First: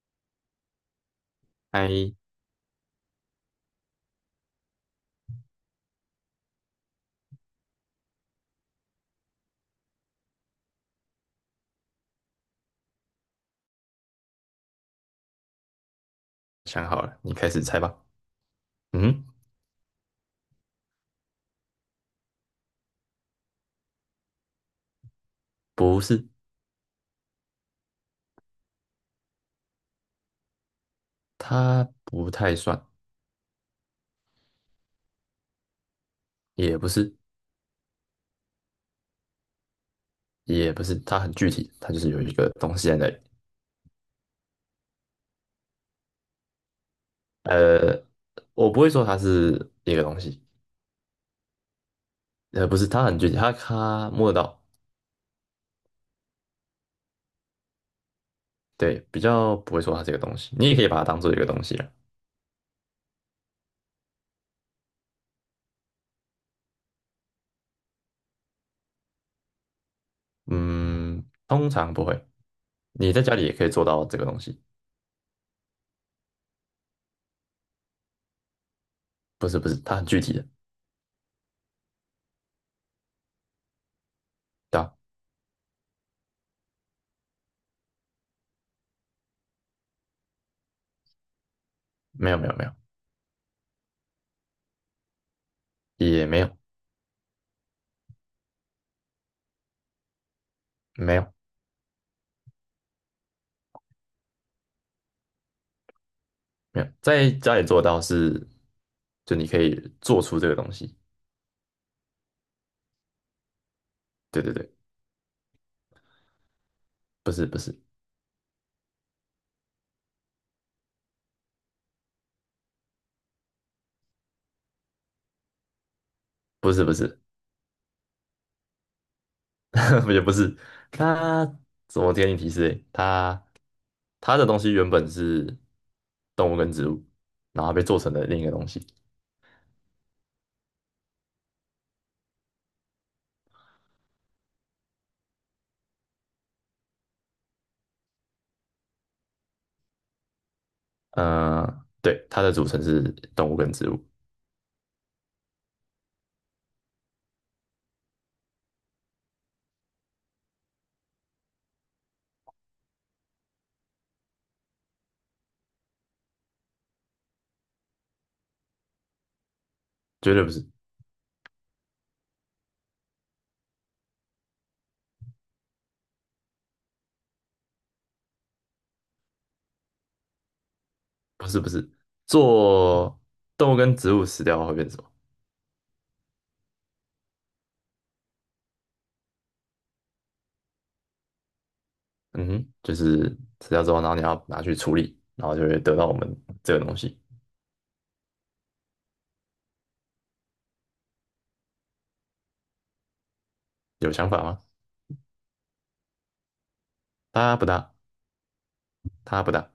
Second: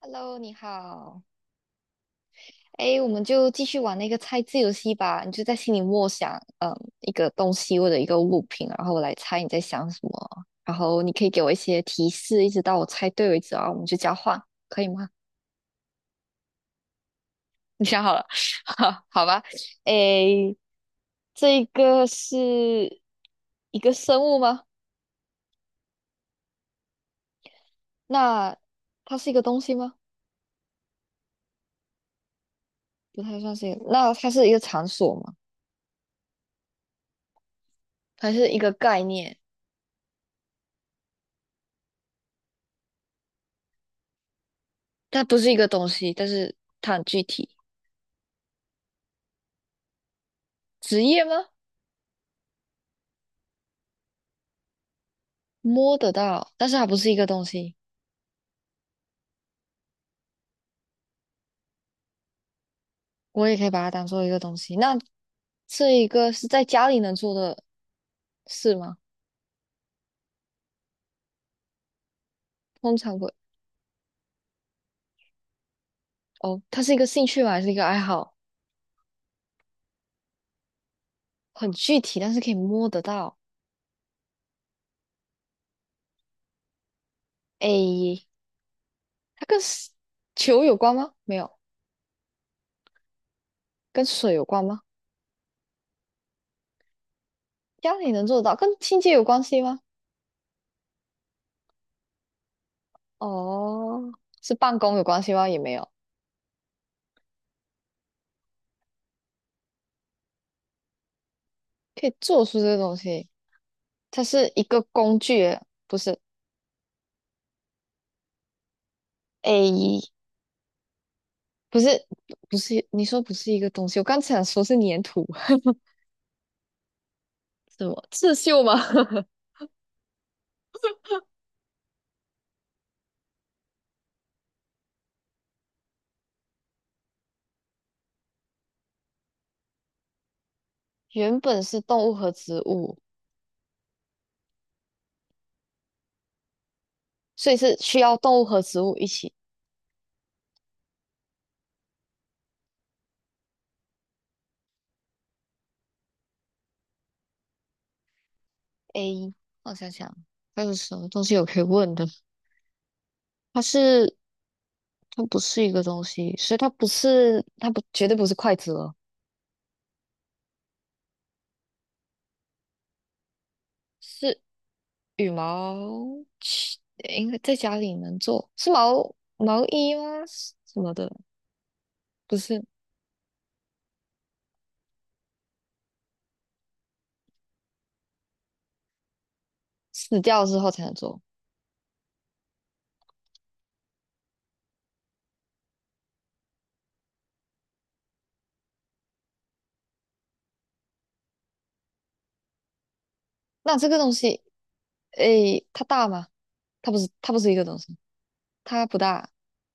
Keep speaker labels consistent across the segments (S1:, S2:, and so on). S1: Hello，你好。
S2: 哎，
S1: 哎，我们就继续玩那个猜字游戏吧。你就在心里默想，一个东西或者一个物品，然后我来猜你在想什么。然后你可以给我一些提示，一直到我猜对为止啊。我们就交换，可以吗？
S2: 想好了，你开始猜
S1: 你
S2: 吧。
S1: 想好了？好，
S2: 嗯，
S1: 好吧。哎，这个是一个生物吗？
S2: 不是，
S1: 那它是一个东西吗？
S2: 它不太算，
S1: 不太算是一个那它是一个场所吗？
S2: 也不是，
S1: 它是一个概念，
S2: 也不是，它很具体，它就是有一个东西在那里。
S1: 它不是一个东西，但是它很具体。
S2: 呃，我不会说它是一个东西，
S1: 职业吗？
S2: 不是，它很具体，它摸得到，
S1: 摸得到，但是它不是一个东西，
S2: 对，比较不会说它这个东西。你也可以把它当做一个东西了。
S1: 我也可以把它当做一个东西。那这一个是在家里能做的事吗？
S2: 嗯，通常不会。
S1: 通
S2: 你
S1: 常
S2: 在
S1: 不，
S2: 家里也可以做到这个东西，
S1: 哦，它是一个兴趣吗？还是一个爱好？
S2: 不是不是，它很具体的，
S1: 很具体，但是可以摸得到。
S2: 对吧？
S1: 诶，它跟 球有关吗？没有，
S2: 没有没有没有，
S1: 跟水有关吗？
S2: 也没有
S1: 家里能做得到，跟清洁有关系吗？
S2: 没有，
S1: 哦，是办公有关系吗？也没有，
S2: 没有，在家里做到是，就你可以做出这个东西。
S1: 可以做出这个东西，它
S2: 对
S1: 是
S2: 对
S1: 一
S2: 对，
S1: 个工具，不是？
S2: 不是不是
S1: 诶。不是不是，你说不是一个东西，我刚才想说是粘土，
S2: 不是不是，
S1: 什么刺绣吗？
S2: 也不是。它怎么给你提示欸？它它的东西原本是动物跟植物，然后被做成了另一个东西。
S1: 原本是动物和植物，所以是需要动物和植物一起。
S2: 呃，对，它的组成是动物跟植物，
S1: A，我想想还有什么东西我可以问的？它是它不是一个东西，所以它不是它不绝对不是筷子了，
S2: 绝对不是
S1: 是羽毛，其应该在家里能做，是毛毛衣吗？什么的？
S2: 不是不是。
S1: 不是，
S2: 做动物跟植物死掉会变什么？
S1: 死掉之后才能做。
S2: 嗯哼，就是死掉之后，然后你要拿去处理，然后就会得到我们这个东西。
S1: 那这个东
S2: 有想
S1: 西，
S2: 法吗？
S1: 诶，它大吗？它不是一
S2: 它
S1: 个
S2: 不
S1: 东
S2: 大，
S1: 西，它不大。
S2: 它不大，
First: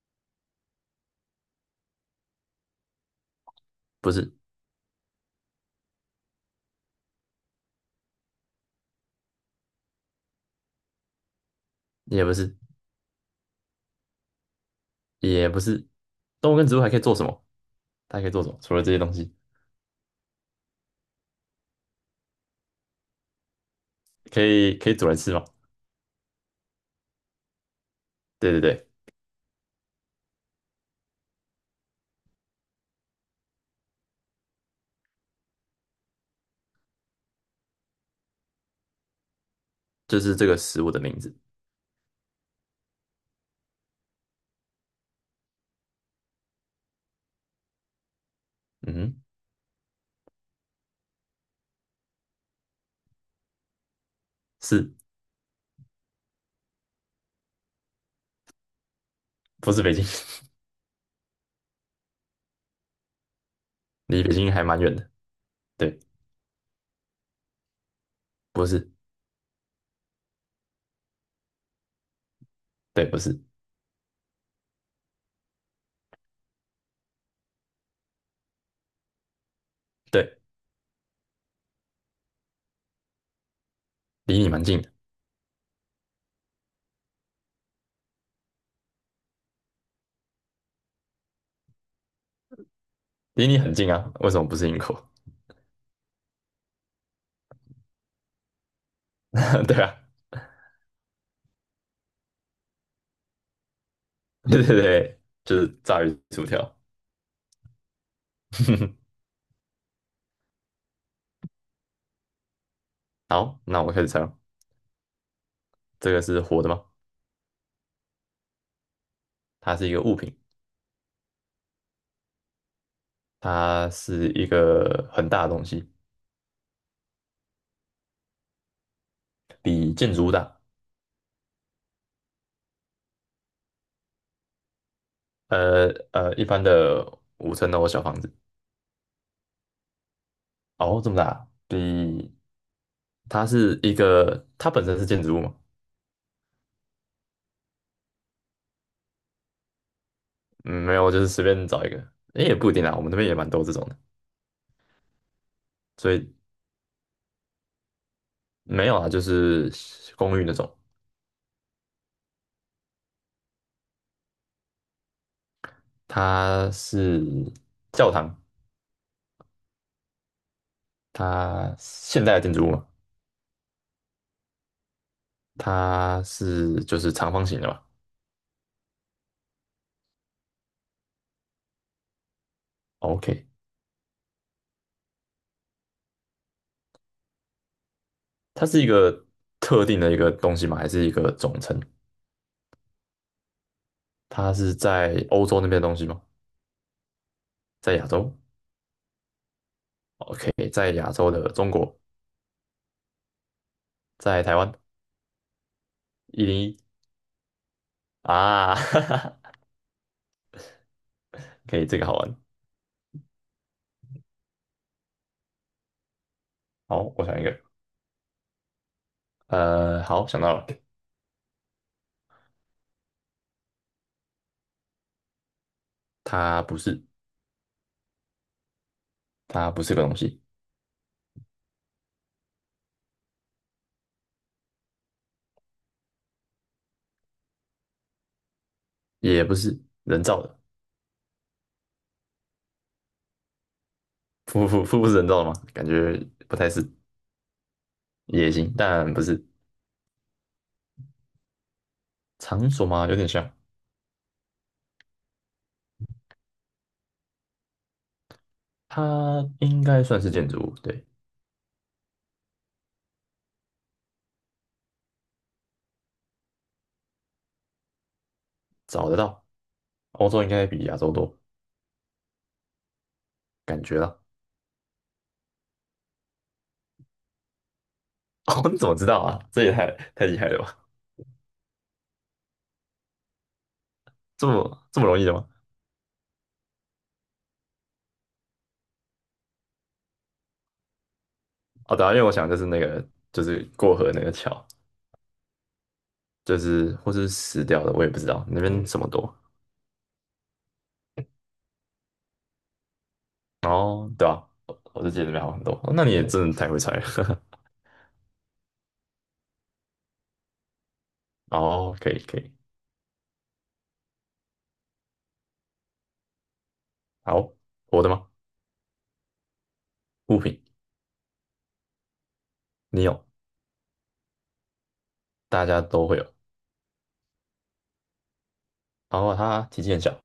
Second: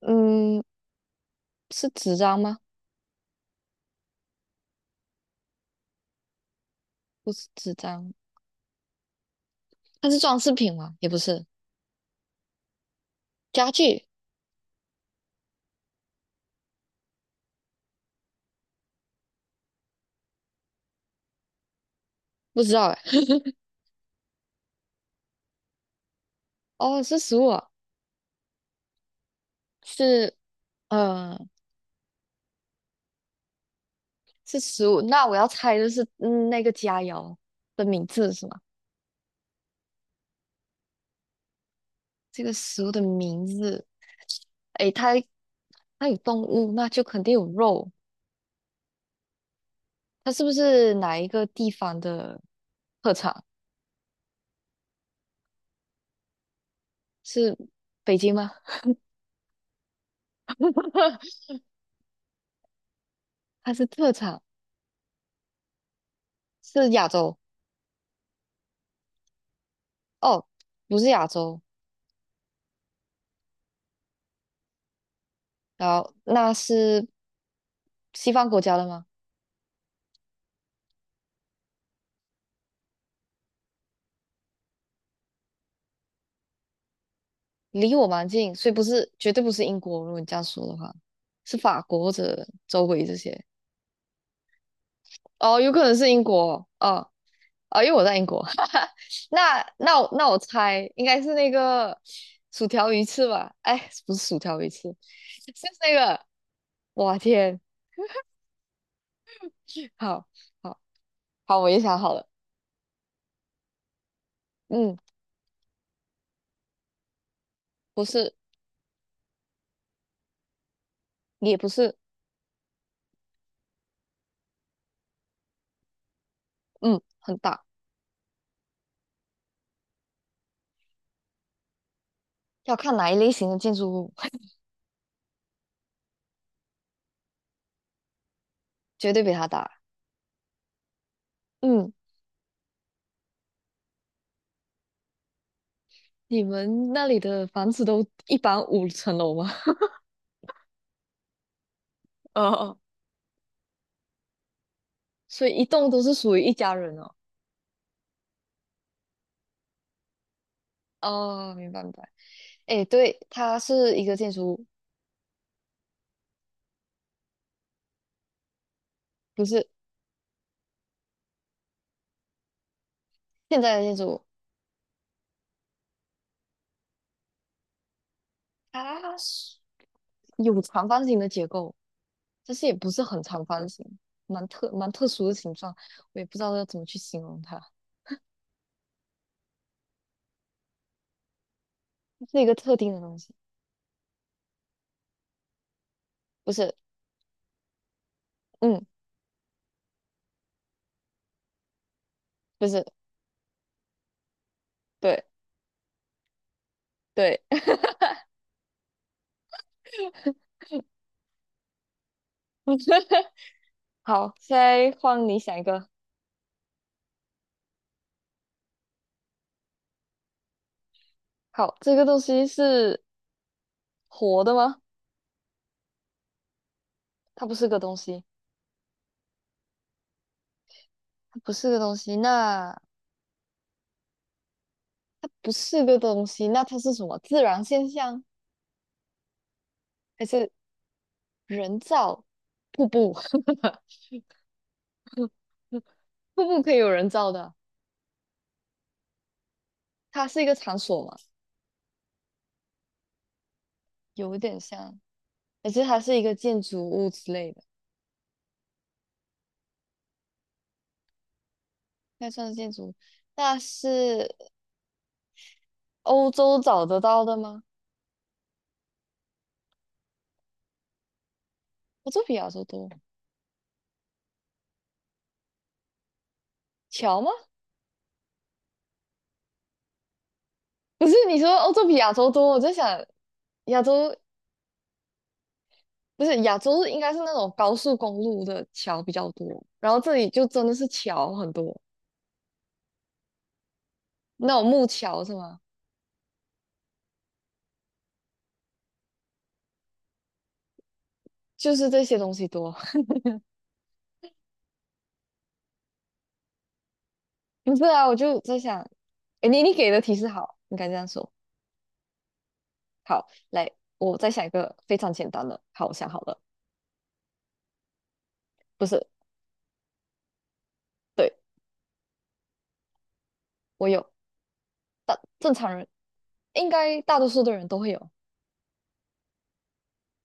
S1: 嗯，是纸张吗？
S2: 不是，
S1: 不是纸张，它是装饰品吗？也不是，
S2: 也不是，
S1: 家具
S2: 也不是。动物跟植物还可以做什么？它还可以做什么？除了这些东西，
S1: 不知道哎。
S2: 可以可以煮来吃吗？
S1: 哦，是食物啊
S2: 对对对，
S1: 是嗯，是食物。那我要猜的是，那个佳肴的名字是吗？
S2: 就是这个食物的名字。
S1: 这个食物的名字，诶，它有动物，那就肯定有肉。
S2: 嗯哼，
S1: 它是不是哪一个地方的特产？
S2: 是
S1: 是北京吗？
S2: 不是北京？
S1: 它是特
S2: 离北
S1: 产，
S2: 京还蛮远的。对，
S1: 是亚洲。
S2: 不是，
S1: 哦，不是亚洲，
S2: 对，不是，
S1: 然后那是西方国家的吗？
S2: 对，离你蛮近的，
S1: 离我蛮近，所以不是，绝对不是英国。如果你这样说的话，是法国或者周围这些。
S2: 离你很近啊。为什么不是英国？
S1: 哦，有可能是英国。哦，哦，因为我在英国。那
S2: 对啊，
S1: 那我那我猜应该是那个薯条鱼翅吧？哎，不是薯条
S2: 对
S1: 鱼
S2: 对
S1: 翅，
S2: 对，就
S1: 是
S2: 是
S1: 那
S2: 炸鱼
S1: 个。
S2: 薯条。
S1: 哇天，好好好，我也想好了。
S2: 好，那我开始猜了。
S1: 嗯，
S2: 这个是活的吗？
S1: 不是，
S2: 它是一个物品，
S1: 也不是，
S2: 它是一个很大的东西。
S1: 嗯，很大，
S2: 比建筑物大，
S1: 要看哪一类型的建筑物。
S2: 一般的5层楼小房子，
S1: 绝对比它大。
S2: 哦，这么大啊，
S1: 嗯，
S2: 比它是一个，它本身是建筑物嘛，
S1: 你们那里的房子都一般五层楼吗？
S2: 嗯，没有，就是随便找一个，
S1: 哦，
S2: 诶也不一
S1: 哦，
S2: 定啦，我们那边也蛮多这种的，
S1: 所以一栋都是
S2: 所以
S1: 属于一家人哦。
S2: 没有啊，就是公寓那种，
S1: 哦，明白明白。哎，对，它是一个建筑物，
S2: 它是教堂，
S1: 不是
S2: 它现代的建筑物嘛，
S1: 现在的建筑物，
S2: 它是就是长方形的嘛
S1: 它是有长方形的结构，但是也不是很长
S2: ，OK,
S1: 方形，蛮特殊的形状，我也不知道要怎么去形容它，
S2: 它是一个特定的一个东西吗？还是一个总称？
S1: 是一个特定的东西，
S2: 它是在欧洲那边的东西吗？
S1: 不是，
S2: 在亚洲？
S1: 嗯，
S2: OK,在亚洲的中国，
S1: 不是，
S2: 在台湾
S1: 对
S2: 101
S1: 对，
S2: 啊，哈哈，可以，这个好玩。
S1: 好，现在换你想一个，
S2: 好，我想一个，好，想到了，
S1: 好，这个东西是。活的吗？
S2: 它不是，
S1: 它不是个东西，
S2: 它不是个东西，
S1: 它不是个东西，那它不是个东西，那它是什么？自然现象
S2: 也不是人
S1: 还
S2: 造
S1: 是
S2: 的，
S1: 人造瀑布？
S2: 瀑布瀑布是人造的吗？感觉
S1: 瀑
S2: 不
S1: 布
S2: 太
S1: 可以
S2: 是，
S1: 有人造的，
S2: 也行，但不是
S1: 它是一个场所嘛，
S2: 场所吗？有点像，
S1: 有点像，而且它是一个建筑物之类的，
S2: 它应该算是建筑物，对，
S1: 那算是建筑物。那是欧洲找得到的吗？
S2: 找得到，欧洲应该比亚洲多。
S1: 欧洲比亚洲多，桥吗？
S2: 哦，你怎么知道啊？这也太厉害了吧？
S1: 不是，你说欧洲比亚洲多，我在想亚洲
S2: 这么容易的吗？
S1: 不是亚洲应该是那种高速公路的桥比较多，然后这里就真的是桥很多，
S2: 哦，对啊，因为我想就是那个就是过河那个
S1: 那
S2: 桥。
S1: 种木桥是吗？
S2: 就是或是死掉的，我也不知道那边什么多。
S1: 就是这些东西多。
S2: 哦，后对啊，我就记得那边好很多。哦那你也真的太会猜了。
S1: 不是啊，我就在想，诶你给的提示好，应该这样说。
S2: 哦，可以可以，
S1: 好，来，我再想一个非常简单的。好，我想好了，
S2: 好，我的吗？
S1: 不是，
S2: 物品，
S1: 对，
S2: 你有，
S1: 我有，大正
S2: 大
S1: 常
S2: 家
S1: 人
S2: 都会有。
S1: 应该大多数的人都会有。
S2: 然后它体积很小，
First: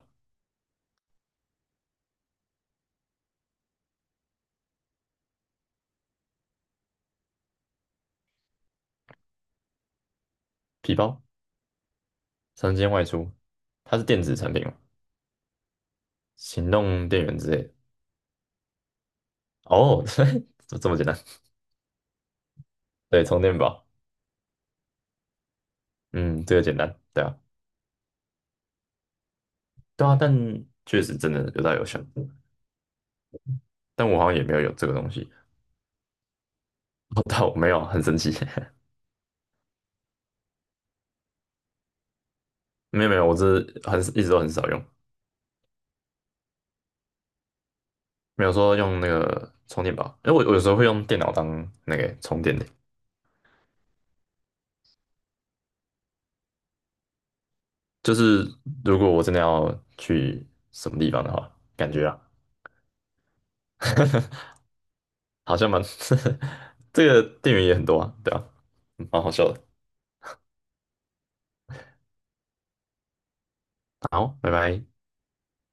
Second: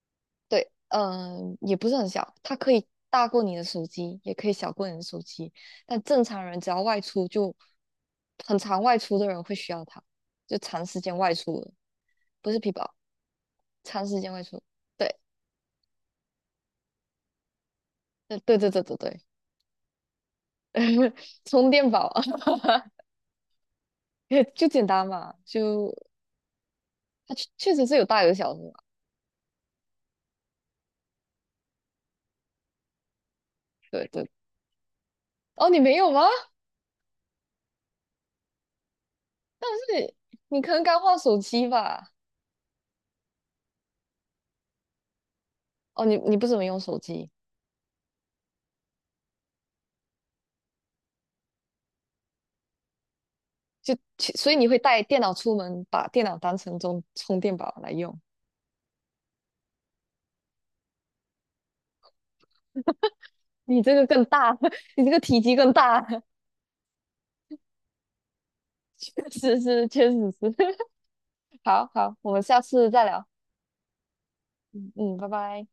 S1: 对，也不是很小，它可以大过你的手机，也可以小过你的手机。但正常人只要外出就，很常外出的人会需要它，就长
S2: 皮
S1: 时间
S2: 包，
S1: 外出的不是皮
S2: 常见
S1: 包，
S2: 外出，它是
S1: 长时
S2: 电
S1: 间
S2: 子
S1: 外
S2: 产
S1: 出。
S2: 品吗？
S1: 对，
S2: 行动电源之类的。
S1: 对对对对对，
S2: 哦，这这么简 单？
S1: 充电宝
S2: 对，充电宝。
S1: 就简单嘛，就
S2: 嗯，这个简单。对
S1: 它
S2: 啊，
S1: 确确实是有大有小的嘛。
S2: 对啊，但确实真的有大有小，
S1: 对
S2: 但我
S1: 对，
S2: 好像也没有有这个东西。
S1: 哦，你没有吗？
S2: 哦，但我没有啊，很神奇。
S1: 但是你可能刚换手机吧？
S2: 没有没有，我只是很一直都很少用，
S1: 哦，你你不怎么用手机？
S2: 没有说用那个充电宝，因为我有时候会用电脑当那个充电的，
S1: 就其所以你会带电脑出门，把电脑当成充电宝来
S2: 就
S1: 用。
S2: 是如果我真的要去什么地方的话，感觉啊
S1: 你这个更大，你这个体积
S2: 好像
S1: 更
S2: 蛮
S1: 大，
S2: 这个电源也很多啊，对啊，嗯蛮 好笑
S1: 是
S2: 的。
S1: 是，确实是。好好，我们下次再聊。
S2: 好，拜拜。
S1: 嗯嗯，拜拜。